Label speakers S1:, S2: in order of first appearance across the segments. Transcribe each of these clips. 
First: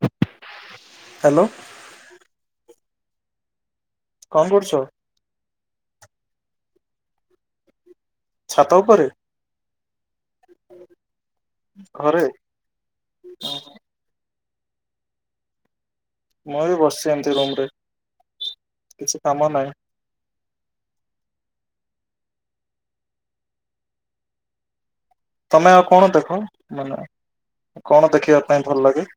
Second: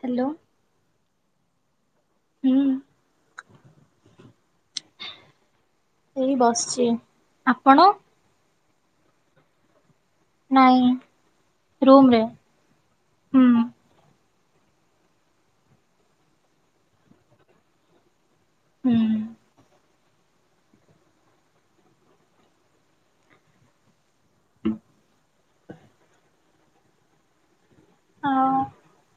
S1: Hello.
S2: Hello.
S1: ହୁଁ
S2: କଣ କରୁଚ?
S1: ଏଇ ବସିଚି ଆପଣ?
S2: ଛାତ ଉପରେ?
S1: ନାଇଁ ରୁମୁରେ
S2: ଘରେ
S1: ହୁଁ।
S2: ମୁଁବି ବସିଛି ଏମିତି ରୁମ୍ ରେ
S1: ହୁଁ।
S2: କିଛି କାମ ନାହିଁ।
S1: [inaudible]
S2: ତମେ ଆଉ କଣ ଦେଖ ମାନେ କଣ ଦେଖିବା ପାଇଁ ଭଲ ଲାଗେ?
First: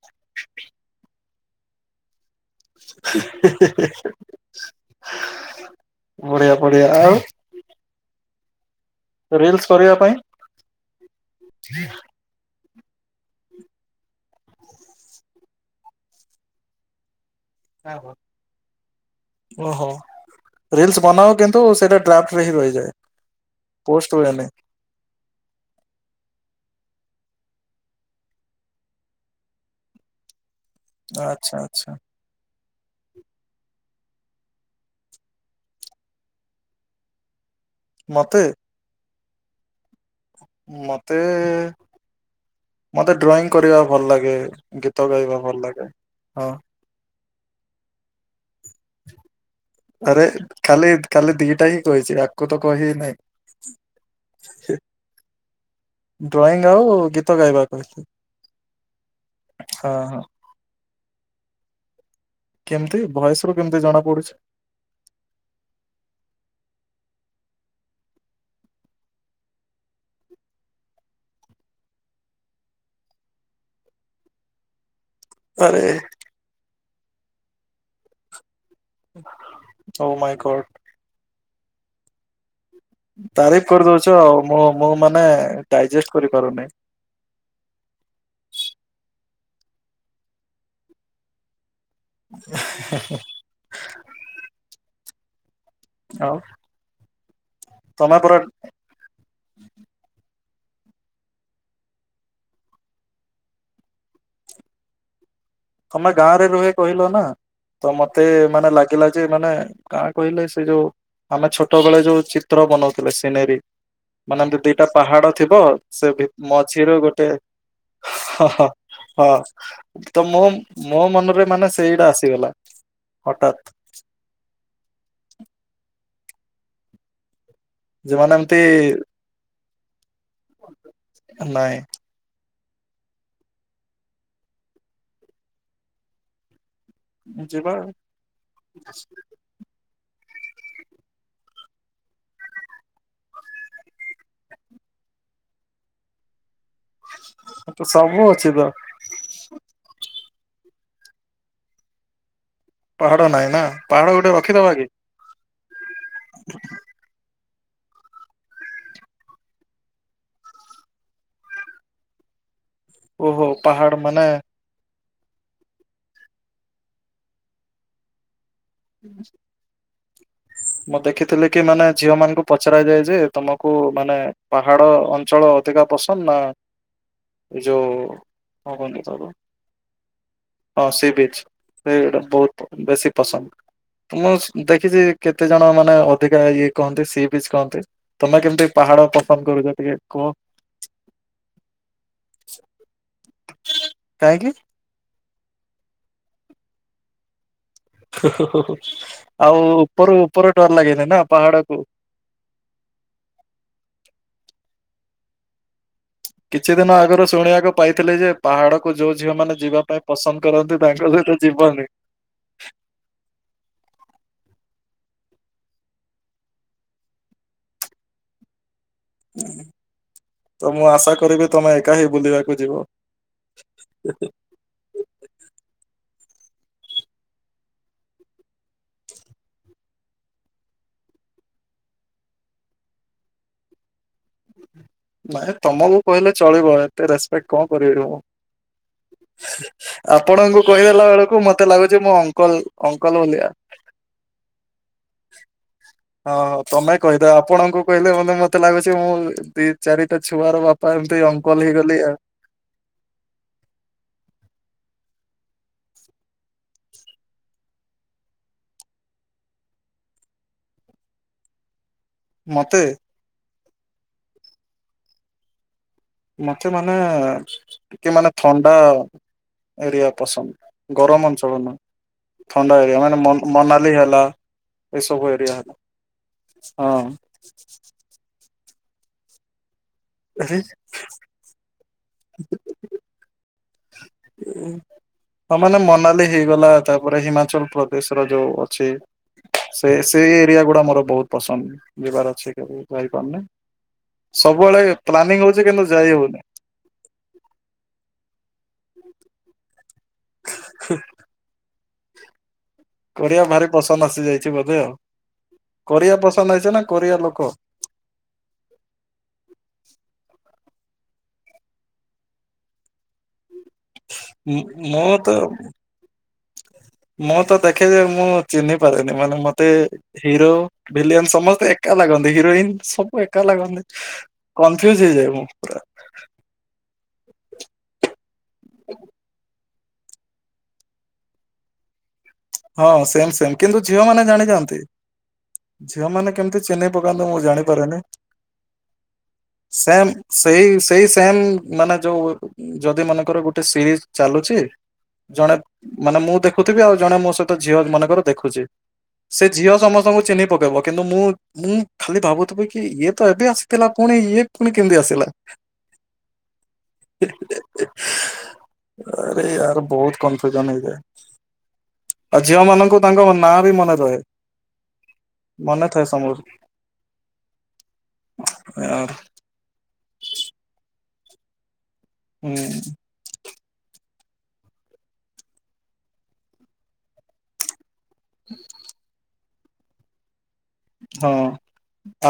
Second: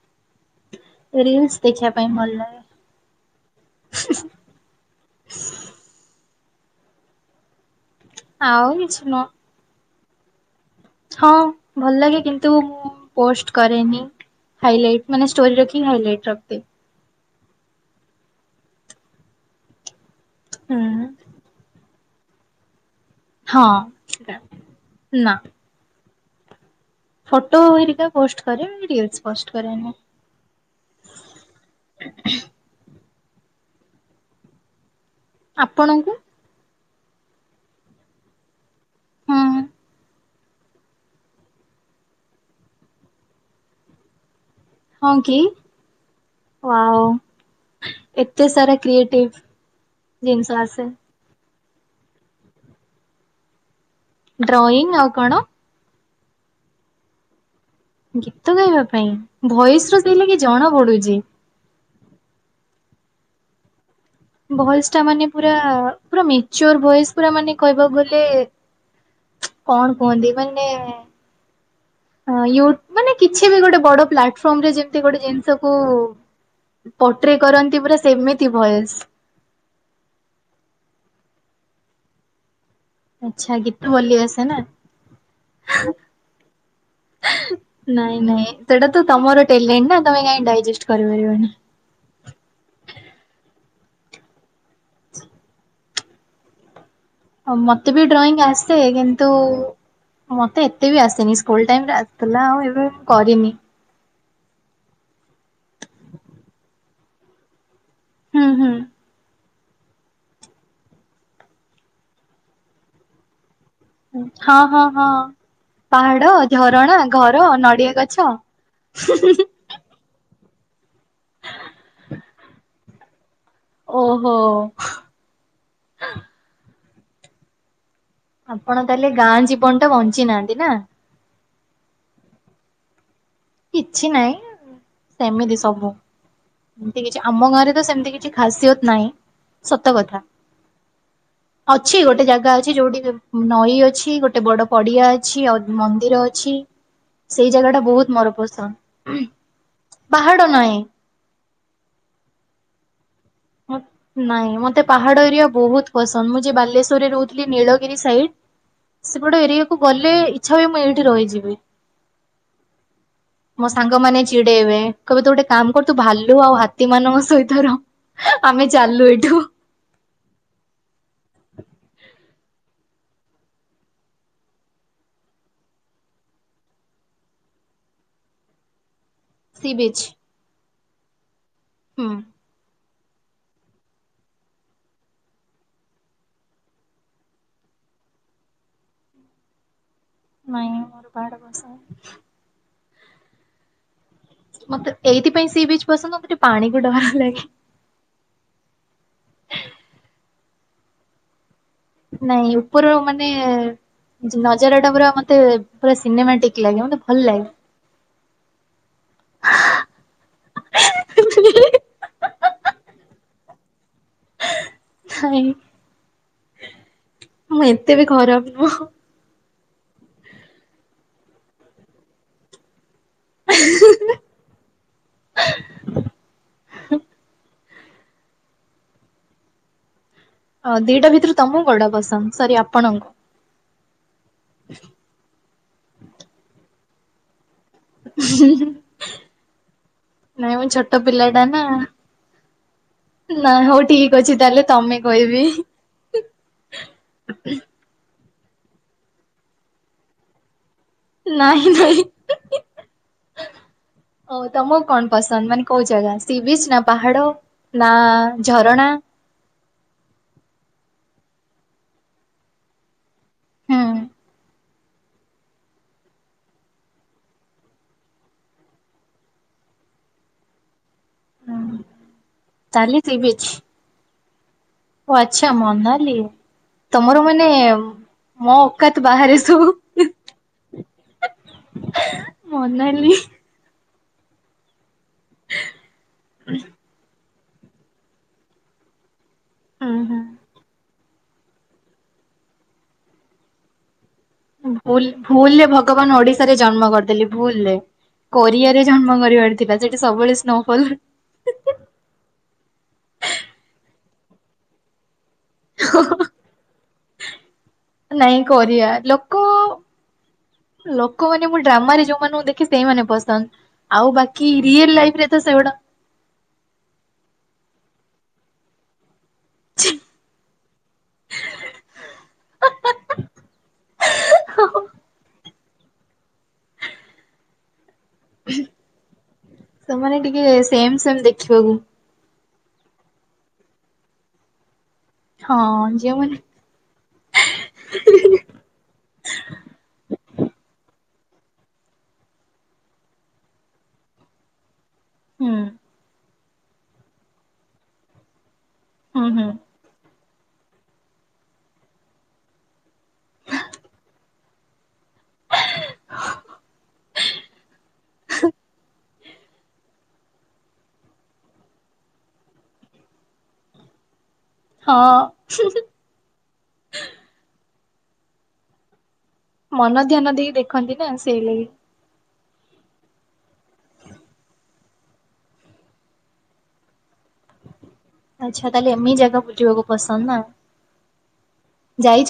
S1: ରିଲିସ୍ ଦେଖିବା ପାଇଁ ଭଲ ଲାଗେ।
S2: ବଢିଆ ବଢିଆ ଆଉ
S1: ଆଉ କିଛି ନୁହଁ।
S2: ରିଲ୍ସ୍ କରିବା ପାଇ?
S1: ହଁ ଭଲ ଲାଗେ କି ତୁ ପୋଷ୍ଟ କରେନି ହାଇଲାଇଟ୍ ମାନେ ଷ୍ଟୋରି ରଖିକି ହାଇଲାଇଟ୍ ରଖିଦିଏ।
S2: ଓହୋ
S1: ହୁଁ
S2: ରିଲ୍ସ ବନାଉ କିନ୍ତୁ ସେଇଟା [unintelligible] ରହିଯାଏ। ପୋଷ୍ଟ
S1: ହଁ
S2: ହୁଏନି।
S1: ନା। ଫଟୋହେରିକା ପୋଷ୍ଟ କରେ ରିଲ୍ସ୍ ପୋଷ୍ଟ କରେନି।
S2: ଆଚ୍ଛା ଆଚ୍ଛା।
S1: [inaudible] ଆପଣଙ୍କୁ?
S2: ମୋତେ।
S1: ହଁ
S2: ମତେ ମତେ ଡ୍ରଇଂ କରିବାକୁ ଭଲ ଲାଗେ। ଗୀତ
S1: କି
S2: ଗାଇବା ଭଲ ଲାଗେ ହଁ।
S1: ହଁ ଏତେ ସାରା କ୍ରିଏଟିଭ୍ ଜିନିଷ ଆସେ।
S2: କାଲି ଦିଟାହିଁ କହିଚି ଆକୁତ କହି ନାହିଁ।
S1: ଡ୍ରଇଂ ଆଉ କଣ?
S2: ଡ୍ରଇଂ ଆଉ ଗୀତ ଗାଇବା। କହିଲି
S1: ଗୀତ ଗାଇବା ପାଇଁ
S2: ହଁ
S1: ଭଏସରୁ
S2: ହଁ।
S1: ସେଇଲାଗି ଜଣା ପଡ଼ୁଚି।
S2: କେମତି ଭଏସରୁ କେମିତି ଜଣା ପଡୁଛି?
S1: ଭଏସଟା ମାନେ ପୁରା ପୁରା ମେଚର୍ ଭଏସ୍ ପୁରା ମାନେ କହିବାକୁ ଗଲେ କଣ କୁହନ୍ତି ମାନେ ହଁ ୟୁ ମାନେ କିଛିବି ଗୋଟେ ବଡ଼ ପ୍ଲାଟଫର୍ମରେ ଯେମତି ଗୋଟେ ଜିନି ଷକୁ
S2: ଆରେ
S1: ପୋଟ୍ରି କରନ୍ତି ପୁରା ସେମିତି ଭଏସ୍।
S2: ଓ ମାଇ ଗଡ୍।
S1: ଆଚ୍ଛା
S2: ତାରିଫ୍
S1: ଗୀତ
S2: କରିଦଉଛ
S1: ବୋଲି
S2: ଆଉ
S1: ଆସେ ନା।
S2: ମୁଁ ମୁଁ ମାନେ ଡାଇଜେଷ୍ଟ କରିପାରୁନି।
S1: ନାଇଁ ନାଇଁ ସେଟାତ ତମର ଟେଲେଣ୍ଟନା ତମେ କାହିଁକି ଡାଇଜେଷ୍ଟ କରିପାରିବନି।
S2: [unintelligible]
S1: [inaudible]
S2: ଆଉ।
S1: ହଁ ମୋତେବି
S2: ତମେ ପରା
S1: ଡ୍ରଇଂ ଆସେ ସେ କିନ୍ତୁ ମତେ ଏତେବି ଆସେନି ସ୍କୁଲ୍ ଟାଇମରେ ଆସୁଥିଲା ଆଉ ଏବେ ମୁ କରିନି।
S2: ତମେ ଗାଁରେ ରୁହେ କହିଲନା ତ ମତେ
S1: ହୁଁ
S2: ମାନେ
S1: ହୁଁ।
S2: ଲାଗିଲା ଯେ ମାନେ ଗାଁ କହିଲେ ସେ ଯୋଉ ଆମେ ଛୋଟ ବେଳେ ଯୋଉ ଚିତ୍ର ବନଉଥିଲେ ସିନେରୀ ମାନେ
S1: ହଁ
S2: ଏମିତି
S1: ହଁ
S2: ଦିଟା
S1: ହଁ
S2: ପାହାଡ଼ ଥିବ ସେ
S1: ପାହାଡ
S2: ଭି
S1: ଝରଣା
S2: ମଝିରୁ ଗୋଟେ
S1: ଘର ନଡିଆ ଗଛ।
S2: ହା ହା ହଁ ତ ମୋ ମୋ ମନରେ ମାନେ ସେଇଟା ଆସିଗଲା ହଠାତ୍।
S1: ଓହୋ।
S2: ଯେ ମାନେ ଏମତି
S1: ଆପଣ ତାହେଲେ ଗାଁ ଜୀବନଟା ବଞ୍ଚି ନାହାନ୍ତିନା?
S2: ନାଇଁ।
S1: କିଛି ନାହିଁ ସେମିତି ସବୁ। ଏମତି କିଛି ଆମ
S2: ଯିବା
S1: ଗାଁରେତ ସେମିତି କିଛି ଖାସିଅତ ନାହିଁ ସତ କଥା।
S2: [unintelligible]
S1: ଅଛି ଗୋଟେ ଜାଗା ଅଛି ଯୋଉଠି ନଈ ଅଛି ଗୋଟେ ବଡ଼ ପଡ଼ିଆ ଅଛି ଆଉ ମନ୍ଦିର ଅଛି। ସେଇ ଜାଗାଟା
S2: ତ
S1: ବହୁତ୍
S2: ସବୁ
S1: ମୋର
S2: ଅଛି ତ
S1: ପସନ୍ଦ ପାହାଡ଼ ନାହିଁ।
S2: ପାହାଡ଼ ନାଇଁ ନା ପାହାଡ଼ ଗୋଟେ ରଖିଦବାକି?
S1: ପାହାଡ଼ ଏରିଆ ବହୁତ୍ ପସନ୍ଦ ମୁଁ ଯେବେ ବାଲେଶ୍ୱରରେ ରହୁଥି ଥିଲି ନୀଳଗିରି ସାଇଟ୍ ସେପଟ ଏରିଆକୁ ଗଲେ ଇଚ୍ଛା ହୁଏ ମୁଁ ଏଇଠି ରହିଯିବି।
S2: [unintelligible] ଓହୋ
S1: ମୋ
S2: ପାହାଡ
S1: ସାଙ୍ଗମାନେ
S2: ମାନେ
S1: ଚିଡ଼େଇବେ କହିବେ ତୁଗୋଟେ କାମ୍ କରତୁ ଭାଲୁ ଆଉ ହାତୀ ମାନଙ୍କ ସହିତ ରହ ଆମେ ଚାଲୁ ଏଇଠୁ
S2: ମୁଁ ଦେଖିଥିଲିକି ମାନେ ଝିଅ ମାନଙ୍କୁ ପଚରା ଯାଏଯେ ତମକୁ ମାନେ ପାହାଡ଼ ଅଞ୍ଚଳ ପ୍ରତିକା ପସନ୍ଦନା ଏଯୋଉ କଣ କୁହନ୍ତି ତାକୁ
S1: ସି ବିଚ୍
S2: ହଁ ସିବିଚ୍
S1: ହୁଁ
S2: ସେଟା ବହୁତ୍ ବେଶୀ ପସନ୍ଦ ମୁଁ ଦେଖିଚି କେତେ ଜଣ ମାନେ ଅଧିକା ଇଏ କହନ୍ତି ସିବିଜ୍ କହନ୍ତି। ତମେ କେମିତି ପାହାଡ଼ ପସନ୍ଦ କରୁଚ ଟିକେ କୁହ?
S1: ନାଇଁ ମୋର ପାହାଡ଼ ପସନ୍ଦ।
S2: କାହିଁକି?
S1: ମତେ ଏଇଥିପାଇଁ ସିବିଚ୍ ପସନ୍ଦ ମତେ ପାଣିକୁ ଡର ଲାଗେ।
S2: ଓ -ହୋ -ହୋ ଆଉ ଉପର -ଉପର ଡର ଲାଗେନିନା ପାହାଡ଼କୁ?
S1: ନାଇଁ ଉପରୁ ମାନେ ନଜରଟା ପୁରା ମତେ ପୁରା ସିନେମାଟି
S2: କିଛି ଦିନ ଆଗରୁ ଶୁଣିବାକୁ ପାଇଥିଲିଯେ ପାହାଡ଼କୁୁ ଯୋଉ ଝିଅ ମାନେ ଯିବା ପାଇଁ ପସନ୍ଦ କରନ୍ତି ତାଙ୍କ ସହିତ ଯିବନି।
S1: ହାଏ ମୁଁ ଏତେବି ଖରାପ୍ ନୁହଁ।
S2: ତ ମୁଁ ଆଶା କରିବି ତମେ ଏକାହିଁ ବୁଲିବାକୁ ଯିବ? [unintelligible]
S1: ହଁ ଦିଟା ଭିତରୁ ତମକୁ କଉଟା ପସନ୍ଦ ସରି ଆପଣଙ୍କୁ?
S2: ନାଇଁ ତମକୁ କହିଲେ ଚଳିବ ଏତେ ରେସପେକ୍ଟ୍ କଣ କରିବିରେ ମୁଁ।
S1: ନାଇଁ
S2: ଆପଣଙ୍କୁ
S1: ମୁଁ ଛୋଟ
S2: କହିଦେଲା
S1: ପିଲା
S2: ବଳକୁ
S1: ଟା
S2: ମତେ
S1: ନା।
S2: ଲାଗୁଚି ମୁଁ ଅଙ୍କଲ୍ -ଅଙ୍କଲ୍ ଭଳିଆ।
S1: ହଉଚି ତାହେଲେ ତମେ କହିବି।
S2: ହଁ ତମେ କହିଦେବା ଆପଣଙ୍କୁ କହିଲେ ମାନେ ମତେ ଲାଗୁଚି ମୁଁ ଦି ଚାରିଟା ଛୁଆର ବା
S1: ନାହିଁ -ନାହିଁ ହିଁ- ହିଁ- ହିଁ।
S2: [unintelligible]
S1: ଓ ତମକୁ କଣ ପସନ୍ଦ୍ ମାନେ କୋଉ ଜାଗା ସିବିଚ୍ ନା ପାହାଡ଼? ନା ଝରଣା?
S2: ମତେ
S1: ହୁଁ
S2: ମତେ ମାନେ ଟିକେ ମାନେ ଥଣ୍ଡା ଏରିଆ ପସନ୍ଦ୍। ଗରମ୍ ଅଞ୍ଚଳ ନୁହେଁ। ଥଣ୍ଡା
S1: ତାହେଲେ
S2: ଏରିଆ
S1: ସି
S2: ମାନେ ମନ୍-
S1: ବିଚ୍।
S2: ମନାଲି ହେଲା ଏ
S1: ଓ
S2: ସବୁ ଏରିଆ। ହଁ।
S1: ନାଇଁ ମୋ ଅକାତ୍ ବାହାରେ ଏସବୁ।
S2: ହେଇଚି।
S1: ହିଁ- ହିଁ -ହିଁ ମନାଲି।
S2: ହଁ ମାନେ ମନାଲି ହେଇଗଲା ତାପରେ ହିମାଚଳ ପ୍ର ଦେଶର ଯୋଉ ଅଛି
S1: ହୁଁ
S2: ସେ
S1: ହୁଁ।
S2: ସେଇ ପିଆ ଗୁଡା ମୋର ବହୁତ୍ ପସନ୍ଦ୍ ଯିବାର ଅଛି କେବେ ଯାଇପାରୁନି। ସବୁବେଳେ
S1: ଭୁଲ
S2: ପ୍ଲାନିଂ
S1: ଭୁଲରେ
S2: ହଉଚି କିନ୍ତୁ
S1: ଭଗବାନ
S2: ଯାଇ ହଉନି।
S1: ଓଡିଶାରେ ଜନ୍ମ କରିଦେଲି ଭୁଲ୍ ରେ କୋରିଆ ରେ ଜନ୍ମ କରିବାର ଥିଲା ସେଠି ସବୁବେଳେ ସ୍ନୋଫଲ୍।
S2: କୋରିଆ ଭାରି ପସନ୍ଦ୍ ଆସିଯାଇଚି ବୋଧେ ଆଉ କୋରିଆ ପସନ୍ଦ ହେଇଚି ନା କୋରିଆ ଲୋକ।
S1: ନାଇଁ କୋରିଆ ଲୋକ ଲୋକମାନେ ମୁଁ ଡ୍ରାମା ରେ ଯୋଉ ମାନଙ୍କୁ ଦେଖେ ସେଇମାନେ ପସନ୍ଦ୍। ଆଉ ବାକି ରିଏଲ ଲାଇଫ୍ ରେ ତ ସେଗୁଡା
S2: ମୁଁ ତ ଦେଖେ ଯେ ମୁଁ ଚିହ୍ନି ପାରେନି ମାନେ ମତେ ହିରୋ, ଭିଲିଆନ୍ ସମସ୍ତେ ଏକା ଲାଗନ୍ତି ହିରୋଇନ୍ ସବୁ ଏକା ଲାଗନ୍ତି। କନଫ୍ୟୁଜ୍ ହେଇଯାଏ ମୁଁ ପୁରା।
S1: ସେମାନେ ଟିକେ ସେମ ସେମ ଦେଖିବାକୁ।
S2: ହଁ ସେମ ସେମ କିନ୍ତୁ ଝିଅ ମାନେ ଜାଣିଜାନ୍ତି
S1: ହଁ
S2: ଝିଅ
S1: ଯେଉଁମାନେ
S2: ମାନେ କେମିତି ଚିହ୍ନି ପକାନ୍ତି ମୁଁ ଜାଣିପାରେନି। ସେମ୍ ସେଇ -ସେଇ ସେମ୍ ମାନେ ଯୋଉ ଯଦି ମନେକର ଗୋଟେ ସିରିଜ୍ ଚାଲୁଚି
S1: ହୁଁ
S2: ଜଣେ ମାନେ ମୁଁ ଦେଖୁଥିବି ଆଉ ଜଣେ ମୋ ସହିତ ଝିଅ ମନେକର ଦେଖୁଚି
S1: ହୁଁ
S2: ସେ
S1: ହୁଁ
S2: ଝିଅ ସମସ୍ତଙ୍କୁ ଚିହ୍ନି ପକେଇବ। କିନ୍ତୁ ମୁଁ -ମୁଁ ଖାଲି ଭାବୁଥିବି କି ଇଏ ତ ଏବେ ଆସିଥିଲା ପୁଣି ଇଏ ପୁଣି କେମିତି ଆସିଲା। [unintelligible] ଆରେ ୟାର ବହୁତ କନଫ୍ୟୁଜନ ହେଇଯାଏ। ଆଉ ଝିଅ ମାନଙ୍କୁ ତାଙ୍କ ନାଁ ବି ମନେ ରହେ
S1: ହଁ।
S2: ମନେ ଥାଏ ସମର। ୟାର୍।
S1: ମନ ଧ୍ୟାନ ଦେଇକି ଦେଖନ୍ତି ନା ସେଇ ଲାଗି।
S2: ହୁଁ।
S1: ଆଚ୍ଛା ତାହେଲେ ଏମି ଜାଗା ବୁଲିବାକୁ ପସନ୍ଦ ନା।
S2: ହଁ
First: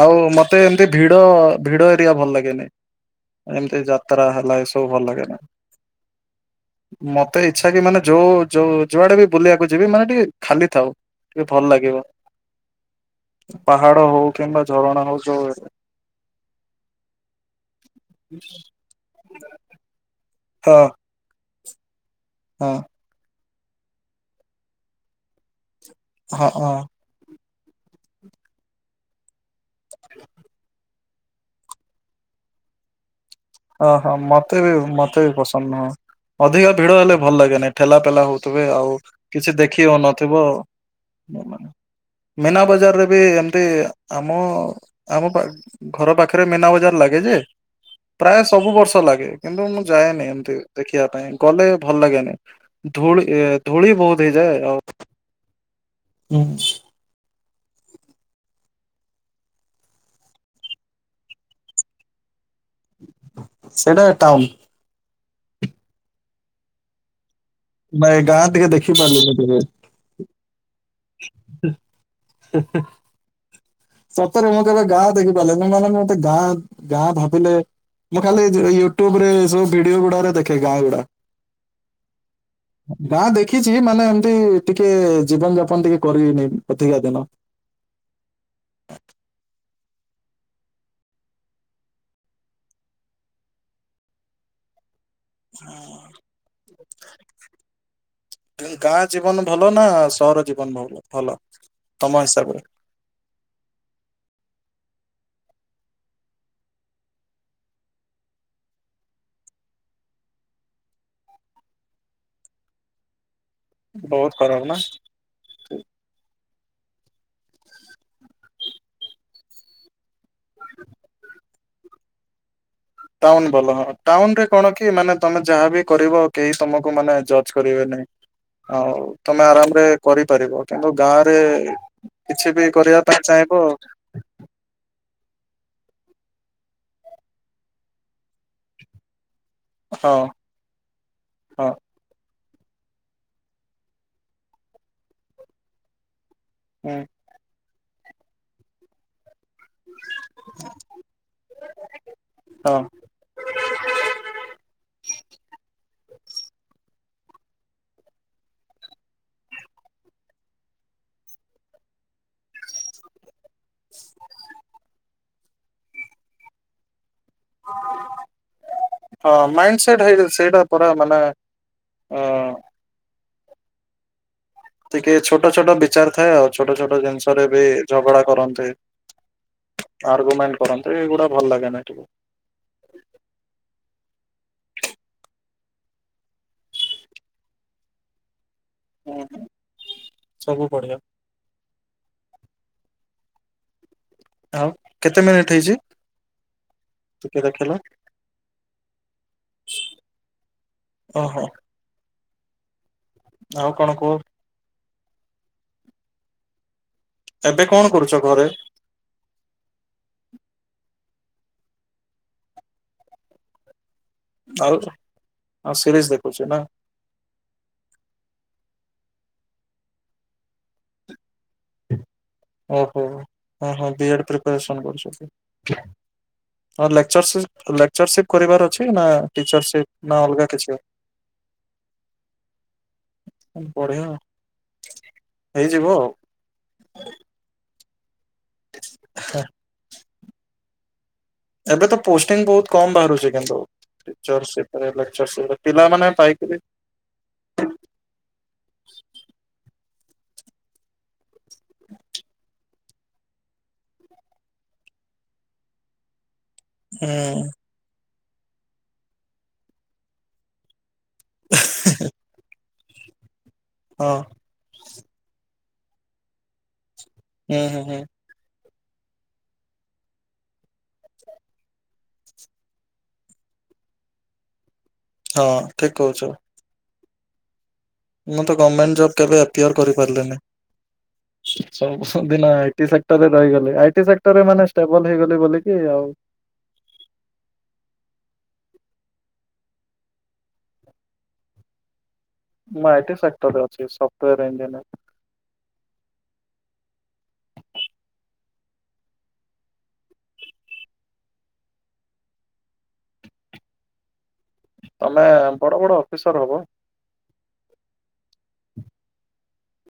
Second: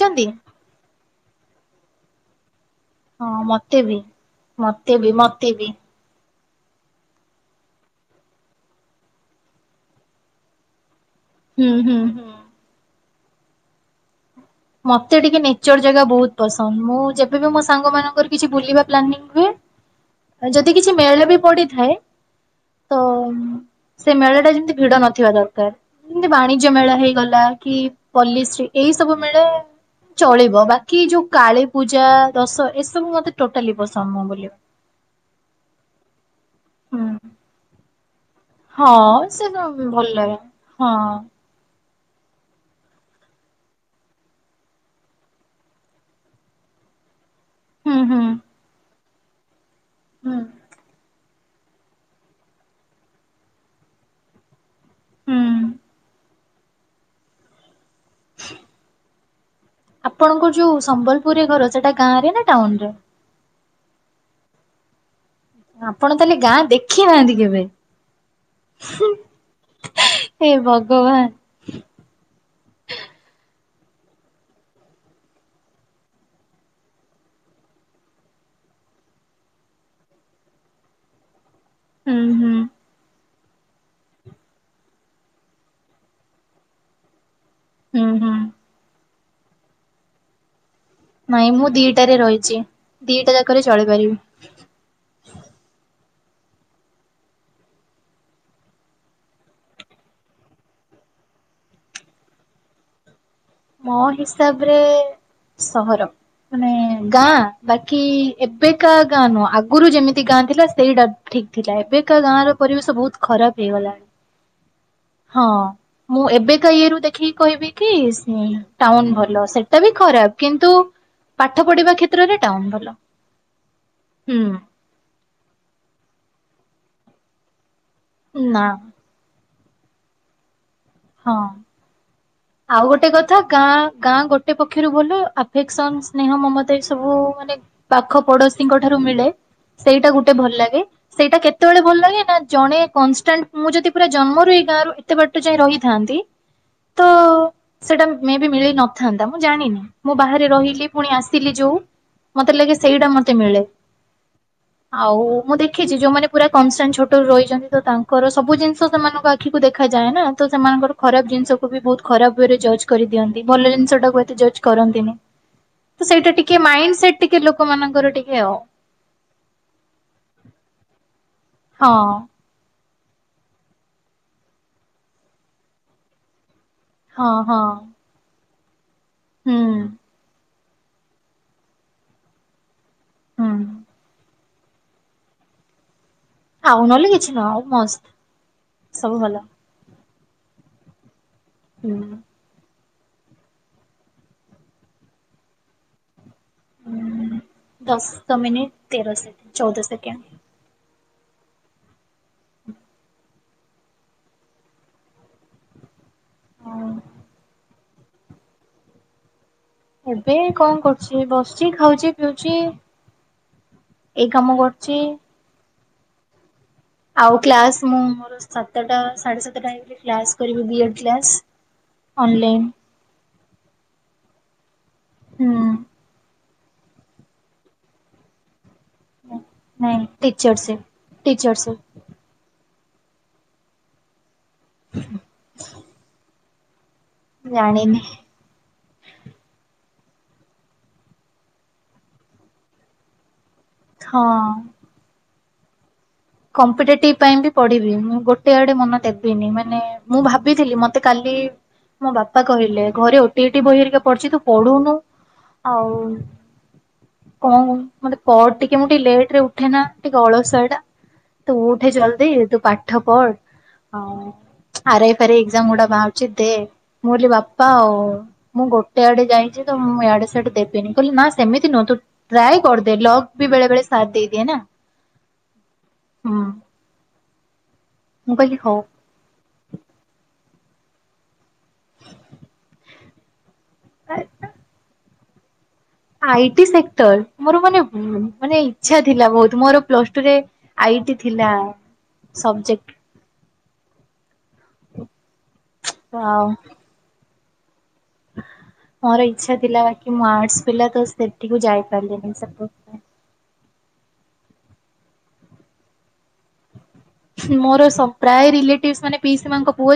S2: ଆଉ ମତେ ଏମତି ଭିଡ ଭିଡ ଏରିଆ ଭଲ ଲାଗେନି।
S1: ହଁ ମତେ
S2: ଏମିତି
S1: ବି।
S2: ଯାତ୍ରା ହେଲା ଏସବୁ
S1: ମତେ
S2: ଭଲ
S1: ବି
S2: ଲାଗେନି।
S1: ମତେ ବି
S2: ମତେ ଇଚ୍ଛା କି ମାନେ ଯୋଉ ଯୋଉ ଯୁଆଡେ ବି ବୁଲିବାକୁ ଯିବି ମାନେ ଟିକେ ଖାଲି ଥାଉ। ଟିକେ ଭଲ
S1: ହୁଁ ହୁଁ
S2: ଲାଗିବ।
S1: ହୁଁ।
S2: ପାହାଡ଼ ହଉ କିମ୍ବା ଝରଣା
S1: ମତେ
S2: ହଉ
S1: ଟିକେ
S2: ଯୋଉ
S1: ନେଚର ଜାଗା ବହୁତ ପସନ୍ଦ ମୁଁ ଯେବେ ବି ମୋ ସାଙ୍ଗ ମାନଙ୍କର କିଛି ବୁଲିବା ପ୍ଲାନିଂ ହୁଏ ଯଦି
S2: ହଁ
S1: କିଛି ମେଳା ବି ପଡିଥାଏ
S2: ହଁ।
S1: ତ ସେ ମେଳା ଟା ଯେମିତି ଭିଡ ନଥିବା ଦରକାର। ଯେମିତି
S2: ହଁ
S1: ବାଣିଜ୍ୟ
S2: ହଁ।
S1: ମେଳା ହେଇଗଲା କି ପଲିଶ୍ରୀ ଏଇ ସବୁ ମେଳା ଚଳିବ ବା କି ଯୋଉ କାଳୀ ପୂଜା ଦଶ ଏସବୁ ମତେ ଟୋଟାଲି ପସନ୍ଦ
S2: ଅହ
S1: ନୁହଁ ବୁଲିବା।
S2: ମତେ ବି ମ ତେ ପସନ୍ଦ ନୁହଁ ଅଧିକ ଭିଡ
S1: ହୁଁ
S2: ହେଲେ ଭଲ ଲାଗେନାଇଁ ଠେଲା ପେଲା ହଉଥିବେ ଆଉ
S1: ହଁ ସେ
S2: କିଛି ଦେଖି
S1: ଭଲ ଲାଗେ
S2: ହଉନଥିବ।
S1: ହଁ
S2: ମିନା ବଜାରରେ ବି ଏମିତି ଆମ ଆମ ପା ଘର ପାଖରେ ମେନା ବଜାର ଲାଗେ ଯେ
S1: ହୁଁ ହୁଁ।
S2: ପ୍ରାୟ ସବୁ ବର୍ଷ ଲାଗେ କିନ୍ତୁ ମୁଁ ଯାଏନି
S1: ହୁଁ
S2: ଏମିତି ଦେଖିବା ପାଇଁ। କଲେ ଭଲ ଲାଗେନି ଧୂଳି ଇ ଧୂଳି ବହୁତ ହେଇଯାଏ ଆଉ
S1: ହୁଁ।
S2: ହୁଁ।
S1: ଆପଣଙ୍କ ଯୋଉ ସମ୍ବଲପୁରରେ ଘର ସେଟା ଗାଁ ରେ ନା ଟାଉନ ରେ।
S2: ସେଟା ଟାଉନ।
S1: ଆପଣ ତାଲେ ଗାଁ ଦେଖି ନାହାନ୍ତି କେବେ।
S2: ନାଇଁ ଗାଁ ଟିକେ ଦେଖି ପାରିଲିନି କେବେ।
S1: ହେ ଭଗବାନ।
S2: ହେଁ ହେଁ। ସତରେ ମୁଁ କେବେ ଗାଁ ଦେଖିପାରିଲେ ନି ମାନେ ମତେ ଗାଁ ଗାଁ ଭାବିଲେ ମୁଁ ଖାଲି ଯଉ ୟୁଟ୍ୟୁବରେ ଏସବୁ ଭିଡିଓ ଗୁଡାକ ଦେଖେ ଗାଁ ଗୁଡା।
S1: ହୁଁ ହୁଁ
S2: ଗାଁ ଦେ ଖିଛି ମାନେ ଏମତି ଟିକେ ଜୀବନ ଯାପନ ଟିକେ କରିବିନି ଅଧିକା ଦିନ।
S1: ହୁଁ ହୁଁ। ନାଇଁ ମୁଁ ଦିଟାରେ ରହିଛି ଦିଟା ଯାକରେ ଚଳିପାରିବି‌।
S2: [unintelligible] ଗାଁ ଜୀବନ ଭଲ ନା ସହର ଜୀବନ ଭଲ ଭଲ ତମ ହିସାବରେ।
S1: ମୋ ହିସାବରେ ସହର‌। ମାନେ ଗାଁ ବାକି ଏବେକା ଗାଁ ନୁହଁ ଆଗରୁ ଯେମିତି ଗାଁ ଥିଲା ସେଇଟା ଠିକ୍ ଥିଲା ଏବେକା ଗାଁ ର ପରିବେଶ ବହୁତ ଖରାପ ହେଇଗଲାଣି‌।
S2: ବହୁତ ଖରାପ ନା
S1: ହଁ ମୁଁ ଏବେକା ୟୁରୁ ଦେଖିକି କହିବି କି ହୁଁ ଟାଉନ ଭଲ ସେଟା ବି ଖରାପ କିନ୍ତୁ ପାଠ ପଢିବା କ୍ଷେତ୍ରରେ ଟାଉନ ଭଲ।
S2: ଟାଉନ ଭଲ ହଁ ଟାଉନ
S1: ହୁଁ
S2: ରେ କଣ କି ମାନେ ତମେ ଯାହା ବି କରିବ କେହି ତମକୁ ମାନେ ଜଜ୍ କରିବେନି
S1: ନା
S2: ଆଉ ତମେ ଆରାମରେ କରିପାରିବ କିନ୍ତୁ ଗାଁ ରେ
S1: ହଁ।
S2: କିଛି ବି
S1: ଆଉ
S2: କରିବା
S1: ଗୋଟେ
S2: ପାଇଁ
S1: କଥା
S2: ଚାହିଁବ
S1: ଗାଁ ଗାଁ ଗୋଟେ ପକ୍ଷରୁ ଭଲ ଆଫେକ୍ସନ ସ୍ନେହ ମମତା ଏ ସବୁ ମାନେ ପାଖ ପଡୋଶୀଙ୍କ ଠାରୁ ମିଳେ ସେଇଟା
S2: ହଁ
S1: ଗୋଟେ ଭଲ ଲାଗେ। ସେଇଟା
S2: ହଁ
S1: କେତେବେଳେ ଭଲ ଲାଗେ, ନା ଜଣେ କନଷ୍ଟାଣ୍ଟ ମୁଁ ଯଦି ପୁରା ଜନ୍ମରୁ ଏଇ ଗାଁରୁ ଏତେ ବାଟ ଯାଏ ରହିି ଥାନ୍ତି।
S2: ହୁଁ।
S1: ତ ସେଟା ମେ ବି ମିଳେଇ ନଥାନ୍ତା, ମୁଁ ଜାଣିନି ମୁଁ ବାହାରେ ରହିଲି, ପୁଣି ଆସିଲି ଯୋଉ ମତେ ଲାଗେ,
S2: ହଁ।
S1: ସେଇଟା ମତେ ମିଳେ। ଆଉ, ମୁଁ ଦେଖିଛି ଯୋଉମାନେ ପୁରା କନଷ୍ଟାଣ୍ଟ ଛୋଟରୁ ରହିଛନ୍ତି, ତ ତାଙ୍କର ସବୁ ଜିନିଷ ସେମାନଙ୍କୁ ଆ ଆଖିକୁ ଦେଖାଯାଏ ନା। ତ ସେମାନଙ୍କର ଖରାପ ଜିନିଷକୁ ବି ବହୁତ ଖରାପ ଓେୟ ରେ ଜଜ୍ କରିଦିଅନ୍ତି, ଭଲ ଜିନିଷ ଟାକୁ ଏତେ ଜଜ୍ କରନ୍ତି ନି। ତ, ସେଇଟା ଟିକେ ମାଇଣ୍ଡ ସେଟ୍, ଟିକେ ଲୋକମାନଙ୍କର ଟିକେ ଆଉ।
S2: ହଁ, ମାଇଣ୍ଡ ସେଟ ହେଇ, ସେଇଟା ପରା ମାନେ
S1: ହଁ।
S2: ଅ ଟିକେ ଛୋଟ ଛୋଟ ବିଚାର ଥାଏ ଆଉ, ଛୋଟ ଛୋଟ
S1: ହଁ
S2: ଜିନିଷରେ
S1: ହଁ
S2: ବି ଝଗଡା କରନ୍ତି।
S1: ହୁଁ
S2: ଆରର୍ଗୁମେଣ୍ଟ କରନ୍ତି ଏଇଗୁଡା ଭଲ ଲାଗେ ନା ଟିକେ।
S1: ହୁଁ। ଆଉ ନହେଲେ କିଛି ନୁହଁ ଆଉ ମସ୍ତ
S2: ହୁଁ
S1: ସବୁ
S2: ହୁଁ
S1: ଭଲ।
S2: ସବୁ ବଢିଆ।
S1: ହୁଁ।
S2: ଆଉ କେତେ ମିନିଟ ହେଇଛି। ଟିକେ ଦେଖିଲ
S1: ଦଶ ମିନିଟ ତେର ସେକଣ୍ଡ, ଚଉଦ ସେକେଣ୍ଡ।
S2: ଓହୋ। ଆଉ କଣ କୁହ।
S1: ହଁ।
S2: ଏବେ କଣ କରୁଛ ଘରେ?
S1: ଏବେ କଣ କରୁଛି, ବସିଛି, ଖାଉଛି, ପିଉଛି। ଏଇ କାମ କରୁଛି।
S2: ହଁ, ସିରିଏସ ଦେଖୁଛ ନା।
S1: ଆଉ କ୍ଲାସ ମୁଁ ମୋର ସାତଟା, ସାଢେ ସାତଟା ଟାଇମ୍ ରେ କ୍ଲାସ କରିବି ବିଏଡ କ୍ଲାସ ଅନଲାଇନ୍।
S2: ଓହୋ, ହ, ହଁ ବି ଏଡ ପ୍ରିପାରେସନ୍ କରୁଛ
S1: ହୁଁ
S2: ହଁ ଲେକଚର ସିପ ଲେକଚର୍ ସିପ କରିବାର ଅଛି ନା ଟିଚର
S1: ନାଇଁ
S2: ସିପ ନା ଅଲଗା କିଛି।
S1: ଟିଚରସିପ୍ ଟିଚରସିପ୍
S2: ବଢିଆ ହେଇଯିବ ଆଉ।
S1: ଜାଣିନି।
S2: ହେଁ ଏବେ ତ ପୋଷ୍ଟିଙ୍ଗ ବହୁତ କମ ବାହାରୁଛି, କିନ୍ତୁ ପିଲାମାନେ
S1: ହଁ।
S2: ଟିଚର ସିପ ରେ ଲେକ୍ଚର୍ ସିପ ରେ ପିଲାମାନେ ପାଇକ
S1: କମ୍ପିଟେଟିଭ ପାଇଁ ବି ପଢିବି, ମୁଁ ଗୋଟେ ଆଡେ ମନ ଦେବିନି ମାନେ ମୁଁ ଭାବିଥିଲି ମତେ କାଲି ମୋ ବାପା କହିଲେ ଘରେ ଓଟିଇଟି ବହି ହେରିକା ପଡିଛି ତୁ ପଢୁନୁ। ଆଉ।
S2: ହୁଁ
S1: କଣ, ମୋତେ କ ଟିକେ, ମୁଁ ଟିକେ ଲେଟ ରେ ଉଠେନା ଟିକେ ଅଳସୁଆ ଟା। ତୁ ଉଠେ ଜଲଦି, ତୁ ପାଠ ପଢ ଆଉ।
S2: ହଁ।
S1: ଆର ଆଇ, ଫା ରାଇ ଏକଯାମ ଗୁଡା ବାହାରୁଛି ଦେ, ମୁଁ କହିଲି
S2: ହୁଁ
S1: ବାପା
S2: ହୁଁ ହୁଁ
S1: ମୁଁ ଗୋଟେ ଆଡେ ଯାଇଛି ତ, ମୁଁ ଆଡେ ସେଆଡେ ଦେବିନି, କହିଲି ନା ସେମିତି ନୁହଁ ତୁ ଟ୍ରାଏ କରିଦେ। ଲକ୍ ବି ବେଳେ ବେଳେ ସାଥ ଦେଇଦିଏ ନା।
S2: ହଁ, ଠିକ କହୁଛ।
S1: ହୁଁ
S2: ମୁଁ ତ
S1: କହିଲି ହଉ
S2: ଗଭରନମେଣ୍ଟ ଜବ୍ କେବେ - କ୍ଲିଅର କରିପାରିଲିନି ନାହିଁ, ସବୁ ଦିନ ଆଇ ଟି ସେକ୍ଟରରେ ରହିଗଲି। ଆଇଟି ସେକ୍ଟରରେ ମାନେ ଷ୍ଟେବଲ୍ ହେଇଗଲି ବୋଲିକି ଆଉ
S1: ଆଇଟି ସେକ୍ଟର, ମୋର ମାନେ, ମାନେ ଇଚ୍ଛା ଥିଲା ବହୁତ। ମୋର ପ୍ଲସ ଟୁ ରେ ଆଇଟି ଥିଲା।
S2: ମୁଁ
S1: ସବଜେକ୍ଟ
S2: ଆଇଟି ସେକ୍ଟରରେ ଅଛି ସଫ୍ଟୱୟାର ଇଞ୍ଜିନିୟର
S1: ୱା ମୋର ଇଛା ଥିଲା ବାକି ମୁଁ ଆର୍ଟସ ପିଲା ତ ସେଠିକୁ ଯାଇ ପାରିଲିନି ସବୁ।
S2: ତମେ ବଡ ବଡ ଅଫିସର ହବ।
S1: ମୋର ସ ପ୍ରାୟ ରିଲେଟିଭ ମାନେ ପିଇସି ମାଙ୍କ ପୁଅ।